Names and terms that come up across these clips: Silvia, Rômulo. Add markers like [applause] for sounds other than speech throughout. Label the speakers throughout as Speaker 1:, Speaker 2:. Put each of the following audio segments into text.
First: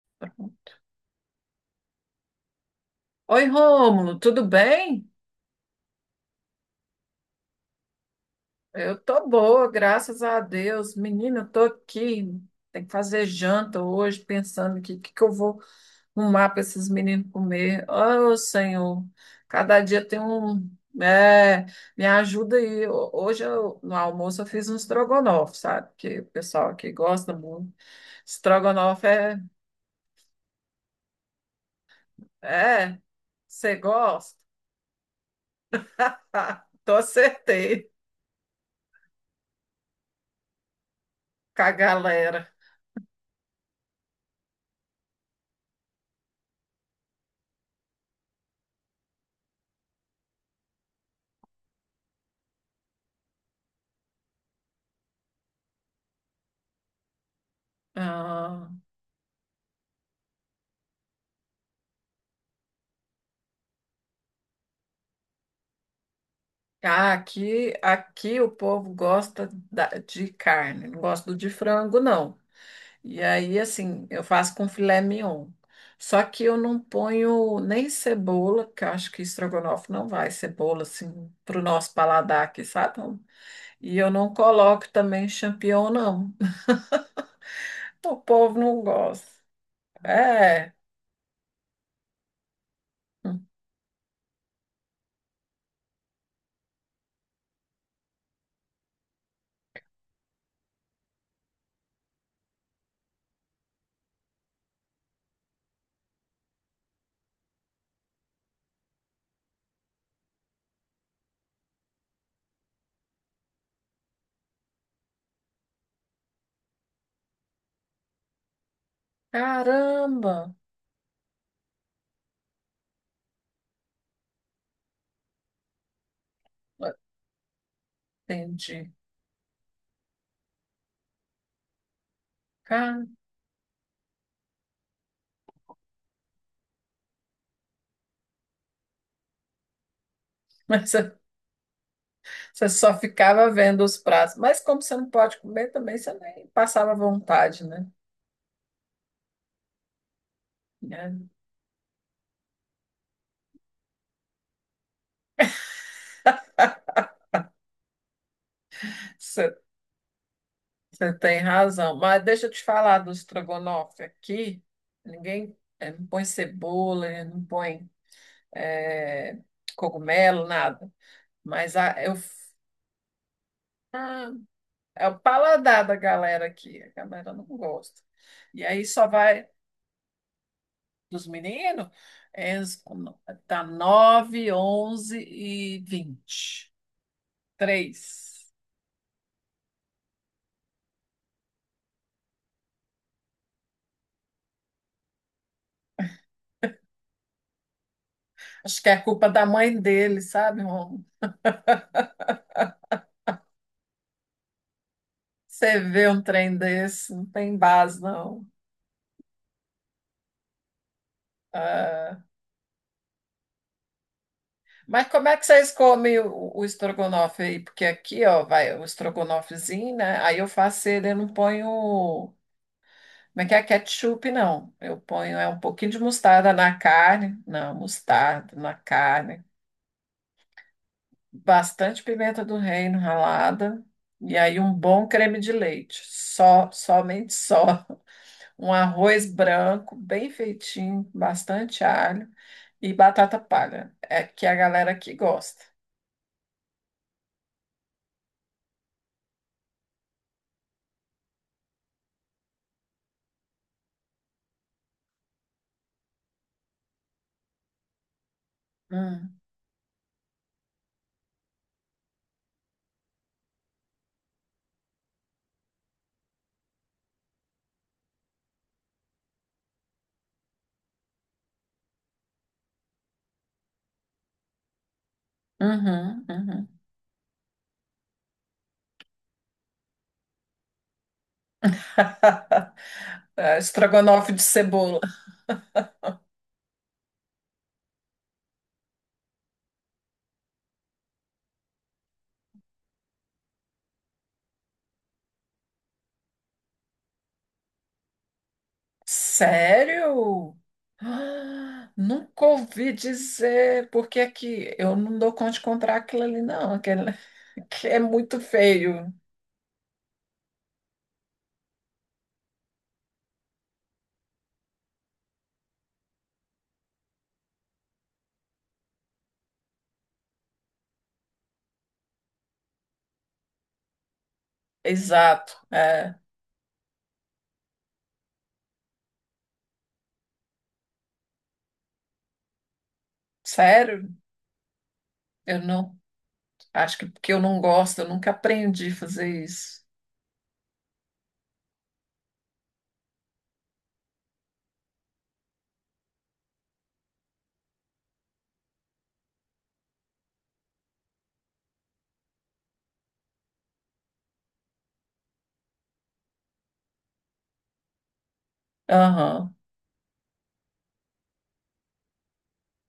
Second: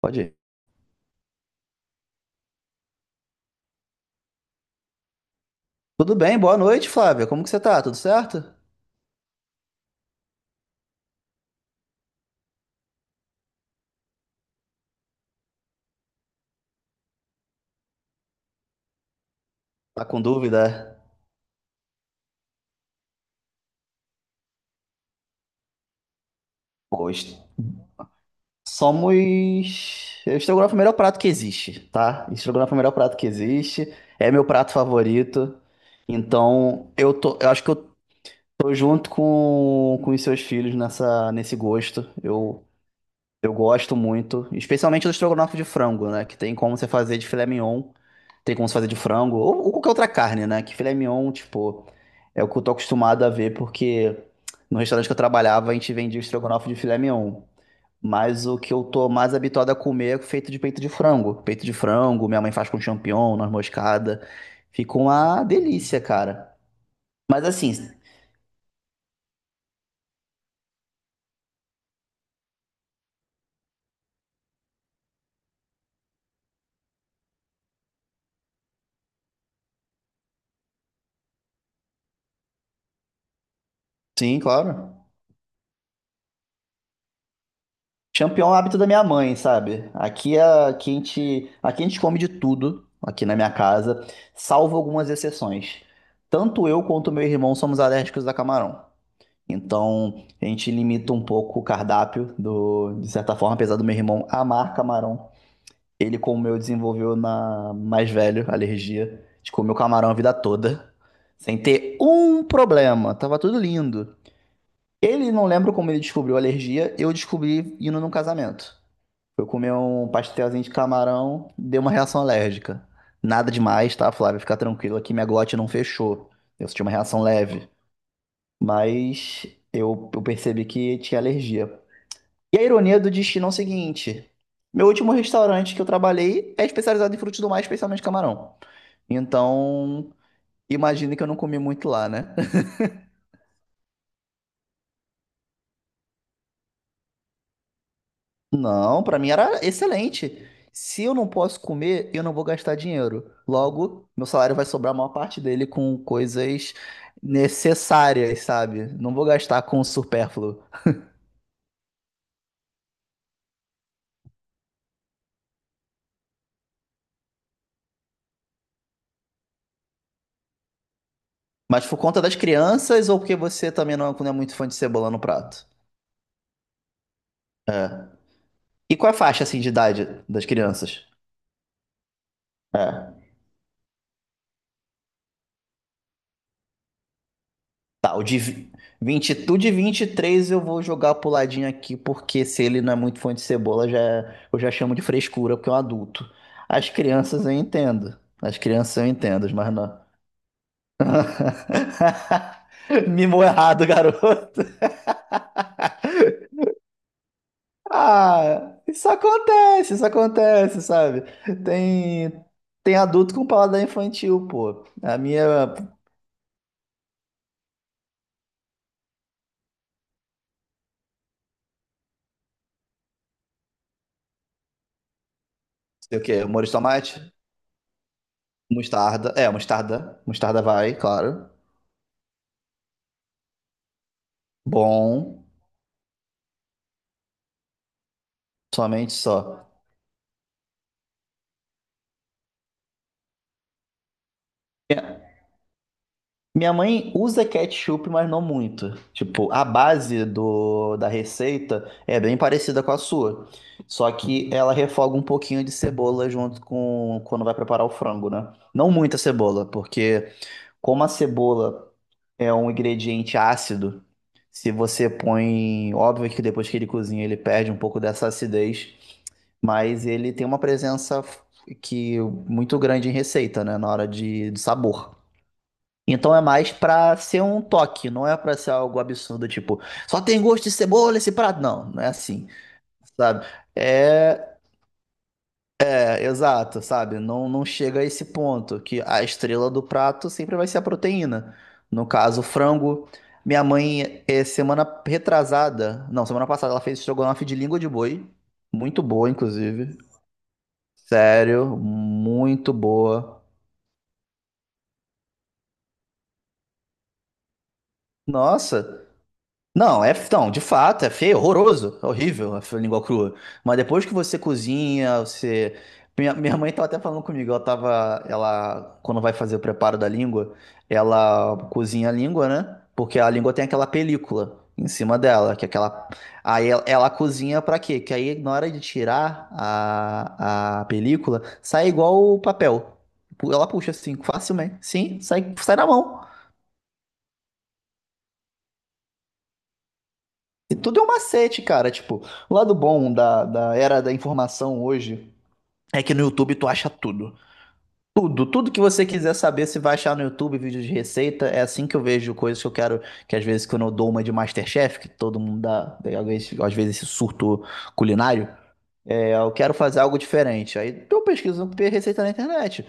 Speaker 1: Pode ir.
Speaker 2: Oi, Rômulo, tudo bem?
Speaker 1: Tudo bem, boa noite, Flávia. Como que você tá? Tudo certo?
Speaker 2: Eu tô boa, graças a Deus. Menina, eu tô aqui, tem que fazer janta hoje, pensando que que eu vou arrumar para esses meninos comer. Oh, Senhor, cada dia
Speaker 1: Tá
Speaker 2: tem
Speaker 1: com
Speaker 2: um,
Speaker 1: dúvida?
Speaker 2: é, me ajuda aí. Hoje no almoço eu fiz um estrogonofe, sabe? Que o pessoal aqui gosta
Speaker 1: Pois.
Speaker 2: muito. Estrogonofe é,
Speaker 1: Somos. O Estrogonofe é o melhor prato que existe, tá? Estrogonofe é o melhor
Speaker 2: é,
Speaker 1: prato que
Speaker 2: você
Speaker 1: existe. É
Speaker 2: gosta?
Speaker 1: meu prato
Speaker 2: [laughs]
Speaker 1: favorito. Então,
Speaker 2: tô
Speaker 1: eu tô. Eu acho que
Speaker 2: acertei
Speaker 1: eu tô junto com os seus filhos nessa, nesse
Speaker 2: com a
Speaker 1: gosto.
Speaker 2: galera.
Speaker 1: Eu gosto muito. Especialmente do estrogonofe de frango, né? Que tem como você fazer de filé mignon. Tem como se fazer de frango, ou qualquer outra carne, né? Que filé mignon, tipo, é o que eu tô acostumado a ver, porque no restaurante que eu trabalhava, a gente vendia o estrogonofe de filé mignon. Mas o
Speaker 2: Ah.
Speaker 1: que eu tô mais habituado a comer é feito de peito de frango. Peito de frango, minha mãe faz com champignon, noz moscada. Fica uma delícia, cara.
Speaker 2: Ah,
Speaker 1: Mas assim,
Speaker 2: aqui o povo gosta de carne, não gosta do de frango, não. E aí, assim, eu faço com filé mignon. Só que eu não ponho nem cebola, que eu acho que estrogonofe não vai cebola, assim, pro nosso paladar aqui, sabe? Então, e eu não
Speaker 1: sim,
Speaker 2: coloco
Speaker 1: claro.
Speaker 2: também champignon, não. [laughs] O
Speaker 1: Champion é um
Speaker 2: povo
Speaker 1: hábito
Speaker 2: não
Speaker 1: da minha mãe,
Speaker 2: gosta.
Speaker 1: sabe? Aqui, a,
Speaker 2: É.
Speaker 1: aqui, a gente, aqui a gente come de tudo, aqui na minha casa, salvo algumas exceções. Tanto eu quanto meu irmão somos alérgicos a camarão. Então, a gente limita um pouco o cardápio, de certa forma, apesar do meu irmão amar camarão. Ele, como eu, desenvolveu na mais velho alergia. A gente comeu camarão a vida toda, sem ter um problema. Tava tudo lindo. Ele não lembra como ele descobriu a alergia, eu descobri indo num casamento. Eu comi um
Speaker 2: Caramba!
Speaker 1: pastelzinho de camarão, deu uma reação alérgica. Nada demais, tá, Flávia? Fica tranquila que minha glote não fechou. Eu senti uma reação leve.
Speaker 2: Entendi.
Speaker 1: Mas eu percebi que tinha alergia. E a ironia
Speaker 2: Cara,
Speaker 1: do destino é o seguinte: meu último restaurante que eu trabalhei é especializado em frutos do mar, especialmente camarão. Então,
Speaker 2: mas
Speaker 1: imagina
Speaker 2: [laughs]
Speaker 1: que eu não comi muito lá, né?
Speaker 2: você só ficava vendo os pratos. Mas como você não pode comer também, você nem passava vontade, né?
Speaker 1: Não, pra mim era excelente. Se eu
Speaker 2: É,
Speaker 1: não posso comer, eu não vou gastar dinheiro. Logo, meu salário vai sobrar a maior parte dele com coisas necessárias, sabe? Não vou
Speaker 2: Você,
Speaker 1: gastar com o supérfluo.
Speaker 2: você tem razão. Mas deixa eu te falar do estrogonofe aqui. Ninguém não põe cebola, não põe eh, cogumelo, nada. Mas
Speaker 1: Mas por conta das crianças ou porque você também não é, não
Speaker 2: ah,
Speaker 1: é muito fã de
Speaker 2: é
Speaker 1: cebola no
Speaker 2: o
Speaker 1: prato?
Speaker 2: paladar da galera aqui. A galera não gosta.
Speaker 1: É.
Speaker 2: E aí
Speaker 1: E
Speaker 2: só
Speaker 1: qual é a faixa
Speaker 2: vai
Speaker 1: assim de idade das crianças?
Speaker 2: dos meninos, é,
Speaker 1: É.
Speaker 2: tá 9, 11 e vinte,
Speaker 1: Tá,
Speaker 2: Três.
Speaker 1: 20, tu de 23 eu vou jogar pro ladinho aqui, porque se ele não é muito fã de cebola, já, eu já chamo de frescura, porque é um adulto. As crianças eu entendo. As
Speaker 2: Acho que é
Speaker 1: crianças eu
Speaker 2: culpa da
Speaker 1: entendo, mas
Speaker 2: mãe
Speaker 1: não.
Speaker 2: dele, sabe, Rômulo?
Speaker 1: [laughs] Mimou errado, garoto.
Speaker 2: Você vê um trem desse, não tem base, não.
Speaker 1: Ah, isso acontece, sabe?
Speaker 2: Ah,
Speaker 1: Tem, tem adulto com paladar infantil, pô.
Speaker 2: mas
Speaker 1: A
Speaker 2: como é
Speaker 1: minha,
Speaker 2: que vocês comem o estrogonofe aí? Porque aqui, ó, vai o estrogonofezinho, né? Aí eu faço ele, eu não ponho, como é que é, ketchup, não. Eu ponho é um pouquinho de
Speaker 1: sei o quê,
Speaker 2: mostarda
Speaker 1: molho de
Speaker 2: na
Speaker 1: tomate?
Speaker 2: carne, não, mostarda na
Speaker 1: Mostarda.
Speaker 2: carne,
Speaker 1: É, mostarda. Mostarda vai, claro.
Speaker 2: bastante pimenta do reino ralada, e aí um bom creme
Speaker 1: Bom.
Speaker 2: de leite, só, somente só. Um
Speaker 1: Somente
Speaker 2: arroz
Speaker 1: só.
Speaker 2: branco, bem feitinho, bastante alho e batata palha, é que a galera que
Speaker 1: Minha-
Speaker 2: gosta.
Speaker 1: Minha mãe usa ketchup, mas não muito. Tipo, a base da receita é bem parecida com a sua. Só que ela refoga um pouquinho de cebola junto com quando vai preparar o frango, né? Não muita
Speaker 2: Hum,
Speaker 1: cebola, porque como a cebola é um ingrediente ácido, se você põe, óbvio que depois que ele cozinha, ele perde um pouco dessa acidez, mas ele tem uma presença que muito grande em receita, né? Na hora de sabor.
Speaker 2: uhum,
Speaker 1: Então é mais
Speaker 2: uhum.
Speaker 1: pra ser um toque, não é pra ser algo absurdo, tipo, só tem gosto de cebola esse prato. Não, não é assim,
Speaker 2: [laughs]
Speaker 1: sabe?
Speaker 2: É, estrogonofe de
Speaker 1: É,
Speaker 2: cebola.
Speaker 1: é, exato, sabe? Não, não chega a esse ponto, que a estrela do prato sempre vai ser a proteína. No caso, o frango. Minha mãe, semana retrasada, não, semana passada, ela fez estrogonofe de língua de boi. Muito boa, inclusive.
Speaker 2: Sério?
Speaker 1: Sério,
Speaker 2: Ah, nunca
Speaker 1: muito
Speaker 2: ouvi
Speaker 1: boa.
Speaker 2: dizer, porque é que eu não dou conta de comprar aquilo ali, não, aquele [laughs] que é muito
Speaker 1: Nossa.
Speaker 2: feio.
Speaker 1: Não, não, de fato, é feio, horroroso, é horrível a língua crua. Mas depois que você cozinha, você. Minha mãe tava até falando comigo, ela tava. Ela, quando vai fazer o preparo da língua, ela cozinha a língua, né? Porque a língua tem aquela película em cima dela,
Speaker 2: Exato.
Speaker 1: que é aquela.
Speaker 2: É.
Speaker 1: Aí ela cozinha pra quê? Que aí na hora de tirar a película, sai igual o papel. Ela puxa
Speaker 2: Sério?
Speaker 1: assim, facilmente. Sim, sai,
Speaker 2: Eu
Speaker 1: sai na
Speaker 2: não,
Speaker 1: mão.
Speaker 2: acho que porque eu não gosto, eu nunca aprendi a fazer isso.
Speaker 1: E tudo é um macete, cara. Tipo, o lado bom da era da informação hoje é que no YouTube tu acha tudo. Tudo, tudo que você quiser saber, você vai achar no YouTube, vídeo de receita. É assim que eu vejo coisas que eu quero, que às vezes quando eu dou uma de Masterchef, que todo mundo dá, às vezes esse surto culinário, eu quero fazer algo diferente. Aí eu pesquiso receita na internet.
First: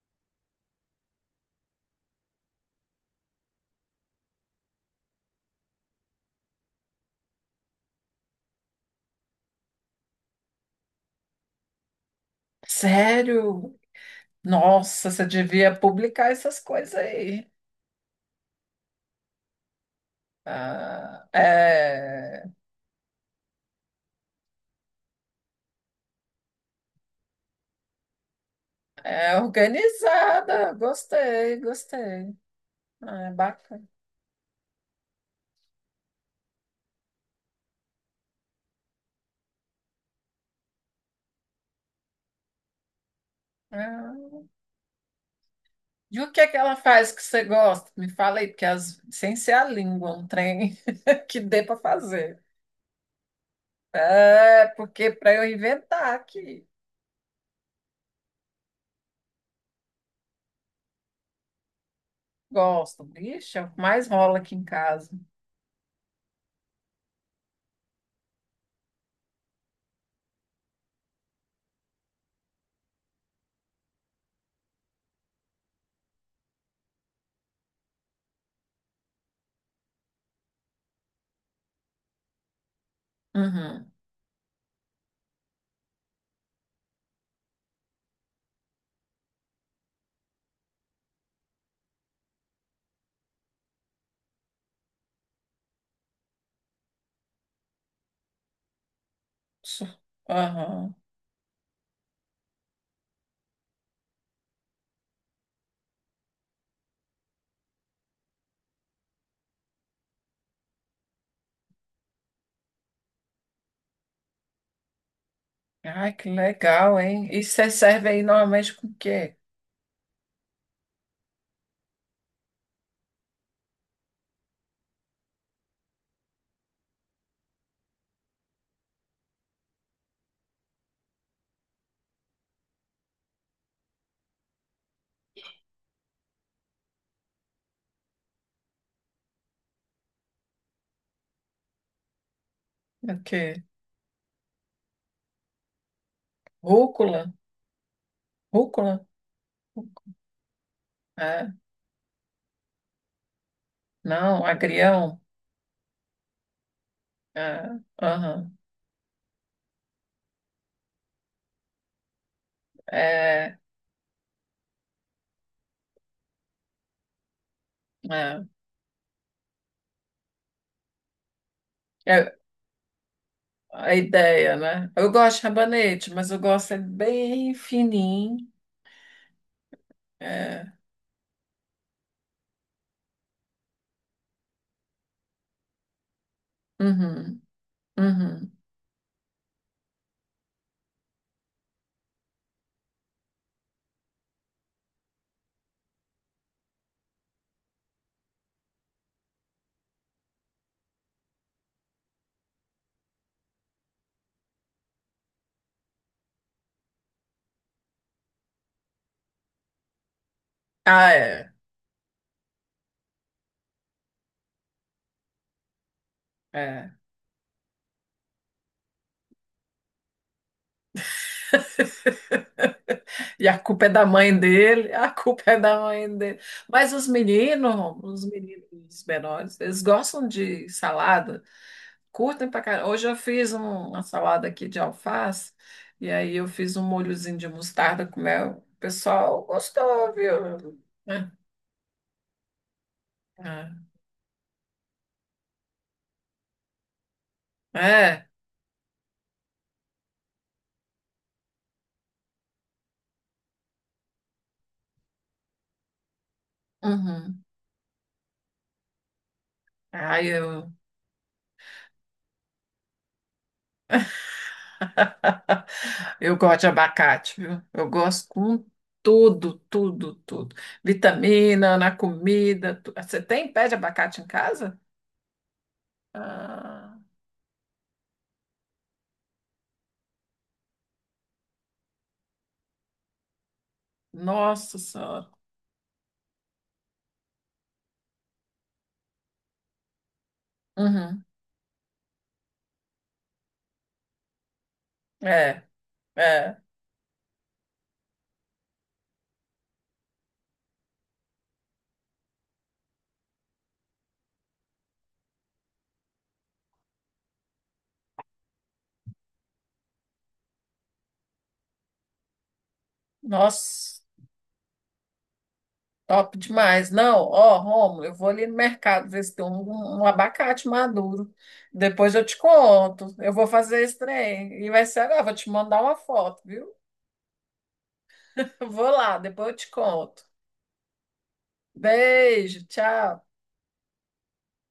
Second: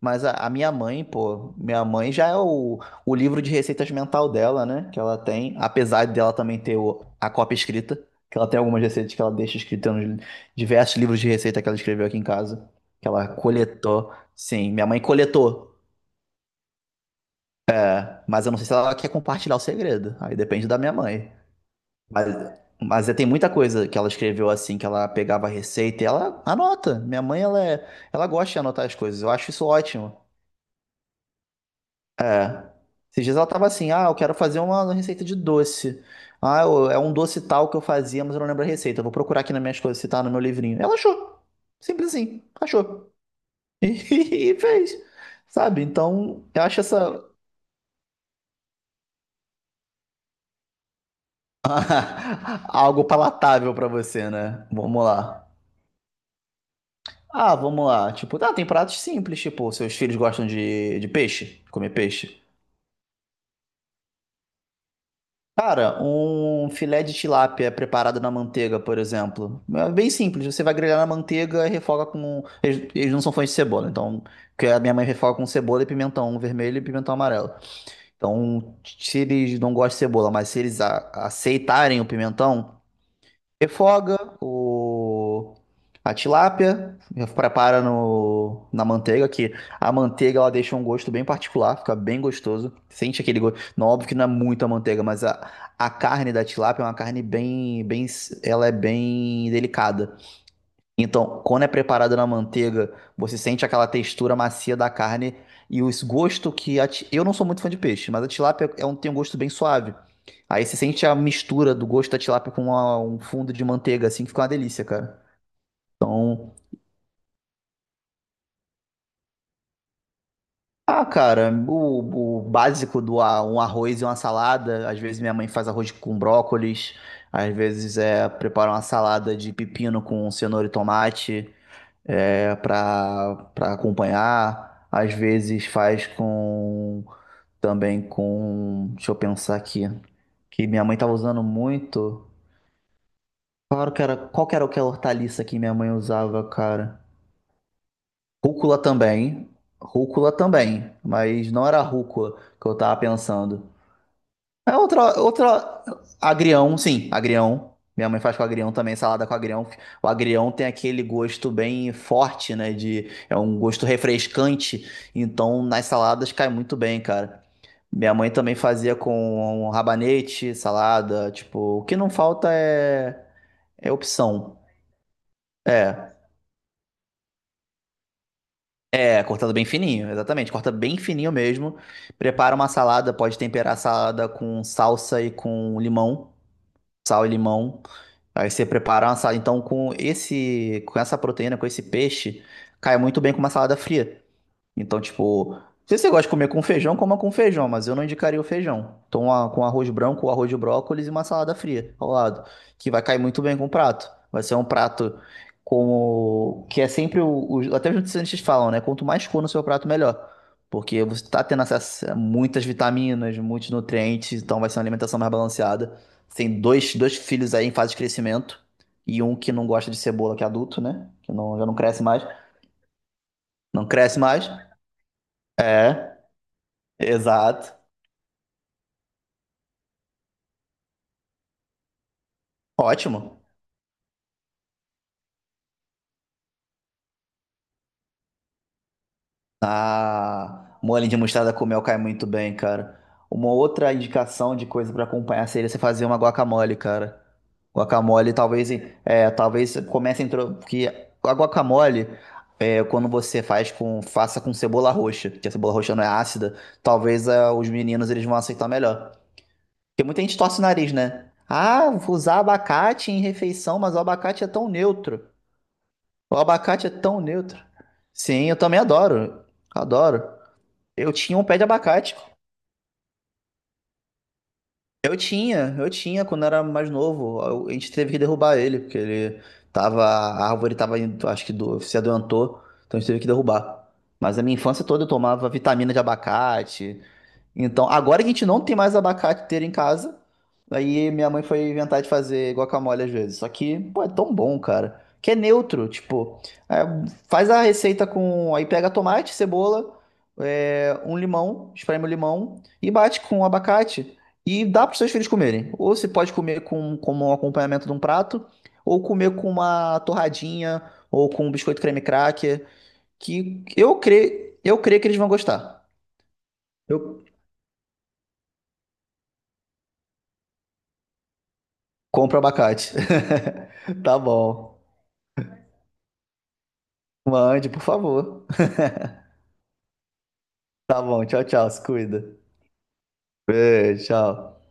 Speaker 1: Mas a minha mãe, pô, minha mãe já é o livro de receitas mental dela, né? Que ela tem, apesar dela também ter a cópia escrita, que ela tem algumas receitas que ela deixa escrita nos diversos livros de receita que ela escreveu aqui em casa, que ela
Speaker 2: Sério?
Speaker 1: coletou. Sim, minha mãe
Speaker 2: Nossa, você devia
Speaker 1: coletou,
Speaker 2: publicar essas coisas aí.
Speaker 1: mas eu não sei se ela quer compartilhar o segredo. Aí depende da minha
Speaker 2: Ah,
Speaker 1: mãe. Mas,
Speaker 2: é,
Speaker 1: mas tem muita coisa que ela escreveu assim, que ela pegava a receita e ela anota. Minha mãe, ela gosta de anotar as coisas. Eu
Speaker 2: é
Speaker 1: acho isso ótimo.
Speaker 2: organizada. Gostei, gostei.
Speaker 1: É. Esses
Speaker 2: Ah, é
Speaker 1: dias ela tava
Speaker 2: bacana.
Speaker 1: assim, ah, eu quero fazer uma receita de doce. Ah, é um doce tal que eu fazia, mas eu não lembro a receita. Eu vou procurar aqui nas minhas coisas se tá no meu livrinho. Ela achou. Simples assim, achou. [laughs]
Speaker 2: Ah,
Speaker 1: E, fez. Sabe?
Speaker 2: e o que
Speaker 1: Então,
Speaker 2: é que
Speaker 1: eu
Speaker 2: ela
Speaker 1: acho
Speaker 2: faz que
Speaker 1: essa
Speaker 2: você gosta? Me fala aí, porque sem ser a língua, um trem [laughs] que dê para fazer.
Speaker 1: [laughs] algo palatável pra você,
Speaker 2: É,
Speaker 1: né? Vamos
Speaker 2: porque para
Speaker 1: lá.
Speaker 2: eu inventar aqui.
Speaker 1: Ah, vamos lá. Tipo, ah, tem pratos simples, tipo, seus filhos gostam de peixe, comer peixe.
Speaker 2: Gosto. Ixi, é o que mais rola aqui em casa.
Speaker 1: Cara, um filé de tilápia preparado na manteiga, por exemplo. É bem simples. Você vai grelhar na manteiga e refoga com. Eles não são fãs de cebola, então. Porque a minha mãe refoga com cebola e pimentão vermelho e pimentão amarelo. Então, se eles não gostam de cebola, mas se eles aceitarem o pimentão,
Speaker 2: Uhum.
Speaker 1: refoga a tilápia, prepara no, na manteiga, que a manteiga ela deixa um gosto bem particular, fica bem gostoso. Sente aquele gosto. Não, óbvio que não é muita manteiga, mas a carne da tilápia é uma carne bem, bem, ela é bem
Speaker 2: Su-
Speaker 1: delicada.
Speaker 2: Aham.
Speaker 1: Então, quando é preparado na manteiga, você sente aquela textura macia da carne e o gosto que eu não sou muito fã de peixe, mas a tilápia é um, tem um gosto bem suave. Aí você sente a mistura do gosto da tilápia com um fundo de manteiga, assim, que fica uma delícia, cara.
Speaker 2: Ai, que
Speaker 1: Então,
Speaker 2: legal, hein? E você serve aí normalmente com o quê?
Speaker 1: ah, cara, o básico do um arroz e uma salada. Às vezes minha mãe faz arroz com brócolis, às vezes prepara uma salada de pepino com cenoura e tomate. Para acompanhar. Às vezes faz com também com, deixa eu pensar aqui, que minha mãe tava usando muito.
Speaker 2: O quê?
Speaker 1: Claro que era, qual que era aquela hortaliça que minha mãe usava, cara?
Speaker 2: Rúcula?
Speaker 1: Rúcula
Speaker 2: Rúcula?
Speaker 1: também. Rúcula também,
Speaker 2: É.
Speaker 1: mas não era rúcula que eu tava pensando.
Speaker 2: Não,
Speaker 1: É outra,
Speaker 2: agrião?
Speaker 1: outra. Agrião, sim, agrião.
Speaker 2: É.
Speaker 1: Minha mãe faz com
Speaker 2: Aham.
Speaker 1: agrião também, salada com agrião. O agrião tem aquele gosto bem forte, né? É
Speaker 2: É,
Speaker 1: um gosto refrescante. Então, nas saladas cai muito bem, cara. Minha mãe
Speaker 2: é.
Speaker 1: também fazia com rabanete, salada. Tipo, o que não
Speaker 2: É
Speaker 1: falta é
Speaker 2: a ideia,
Speaker 1: opção.
Speaker 2: né? Eu gosto de rabanete,
Speaker 1: É.
Speaker 2: mas eu gosto é bem fininho.
Speaker 1: É, cortado bem fininho, exatamente.
Speaker 2: É.
Speaker 1: Corta bem fininho mesmo. Prepara uma salada, pode temperar a salada com salsa e com limão, sal e
Speaker 2: Uhum.
Speaker 1: limão. Aí
Speaker 2: Uhum.
Speaker 1: você preparar uma salada, então, com essa proteína, com esse peixe, cai muito bem com uma salada fria. Então, tipo, se você gosta de comer com feijão, coma com feijão, mas eu não indicaria o feijão. Então, com arroz branco, arroz de brócolis e uma salada fria ao lado, que vai cair muito bem com o prato. Vai ser um prato que é sempre até os nutricionistas falam, né? Quanto mais cor no seu prato, melhor. Porque
Speaker 2: Ah,
Speaker 1: você tá
Speaker 2: é.
Speaker 1: tendo acesso a muitas vitaminas, muitos nutrientes, então vai ser uma alimentação mais balanceada. Tem
Speaker 2: É.
Speaker 1: dois filhos aí em fase de crescimento e um que não gosta de cebola, que é adulto, né? Que não, já não cresce
Speaker 2: [laughs]
Speaker 1: mais.
Speaker 2: E a culpa
Speaker 1: Não
Speaker 2: é da
Speaker 1: cresce
Speaker 2: mãe
Speaker 1: mais.
Speaker 2: dele, a culpa é da mãe
Speaker 1: É.
Speaker 2: dele. Mas
Speaker 1: Exato.
Speaker 2: os meninos menores, eles gostam de salada. Curtem pra caramba. Hoje eu
Speaker 1: Ótimo.
Speaker 2: fiz uma salada aqui de alface e aí eu fiz um molhozinho de mostarda com mel. O pessoal gostou, viu?
Speaker 1: Ah, molho de
Speaker 2: É.
Speaker 1: mostarda com mel cai muito bem, cara. Uma outra indicação de coisa pra acompanhar seria você fazer uma guacamole, cara.
Speaker 2: É, é.
Speaker 1: Guacamole, talvez, talvez comece a intro... porque a guacamole, quando você faz faça com cebola roxa, que a cebola roxa não é ácida, talvez
Speaker 2: Uhum.
Speaker 1: os meninos eles vão aceitar melhor. Porque muita
Speaker 2: Ai,
Speaker 1: gente torce o
Speaker 2: eu,
Speaker 1: nariz, né? Ah, vou usar abacate em refeição, mas o abacate é tão neutro.
Speaker 2: eu
Speaker 1: O
Speaker 2: gosto de
Speaker 1: abacate é tão
Speaker 2: abacate,
Speaker 1: neutro.
Speaker 2: viu? Eu gosto
Speaker 1: Sim, eu
Speaker 2: com
Speaker 1: também adoro.
Speaker 2: tudo, tudo,
Speaker 1: Adoro.
Speaker 2: tudo.
Speaker 1: Eu tinha um pé de
Speaker 2: Vitamina na
Speaker 1: abacate.
Speaker 2: comida. Você tem pé de abacate em casa?
Speaker 1: Eu tinha quando era mais
Speaker 2: Ah,
Speaker 1: novo. A gente teve que derrubar ele, porque ele tava. A árvore tava indo, acho que se adoentou, então a gente teve que derrubar. Mas a minha
Speaker 2: nossa
Speaker 1: infância toda eu
Speaker 2: Senhora.
Speaker 1: tomava vitamina de abacate. Então, agora que a gente não tem mais abacate inteiro em casa, aí
Speaker 2: Uhum.
Speaker 1: minha mãe foi inventar de fazer guacamole às vezes. Só que, pô, é tão bom, cara. Que é
Speaker 2: É,
Speaker 1: neutro, tipo,
Speaker 2: é.
Speaker 1: é, faz a receita com. Aí pega tomate, cebola, um limão, espreme o limão e bate com o abacate e dá para os seus filhos comerem. Ou você pode comer como um acompanhamento de um prato, ou comer com uma torradinha, ou com um biscoito creme cracker, que eu
Speaker 2: Nossa.
Speaker 1: creio, eu creio que eles vão gostar.
Speaker 2: Top demais. Não,
Speaker 1: Eu
Speaker 2: ó, Rômulo, eu vou ali no mercado ver se tem um abacate maduro. Depois eu te
Speaker 1: Compra abacate.
Speaker 2: conto. Eu vou
Speaker 1: [laughs]
Speaker 2: fazer esse
Speaker 1: Tá
Speaker 2: trem. E
Speaker 1: bom.
Speaker 2: vai ser agora. Vou te mandar uma foto, viu?
Speaker 1: Mande, por favor.
Speaker 2: [laughs] Vou lá, depois eu te conto.
Speaker 1: Tá bom. Tchau, tchau. Se cuida.
Speaker 2: Beijo, tchau.
Speaker 1: Beijo, tchau.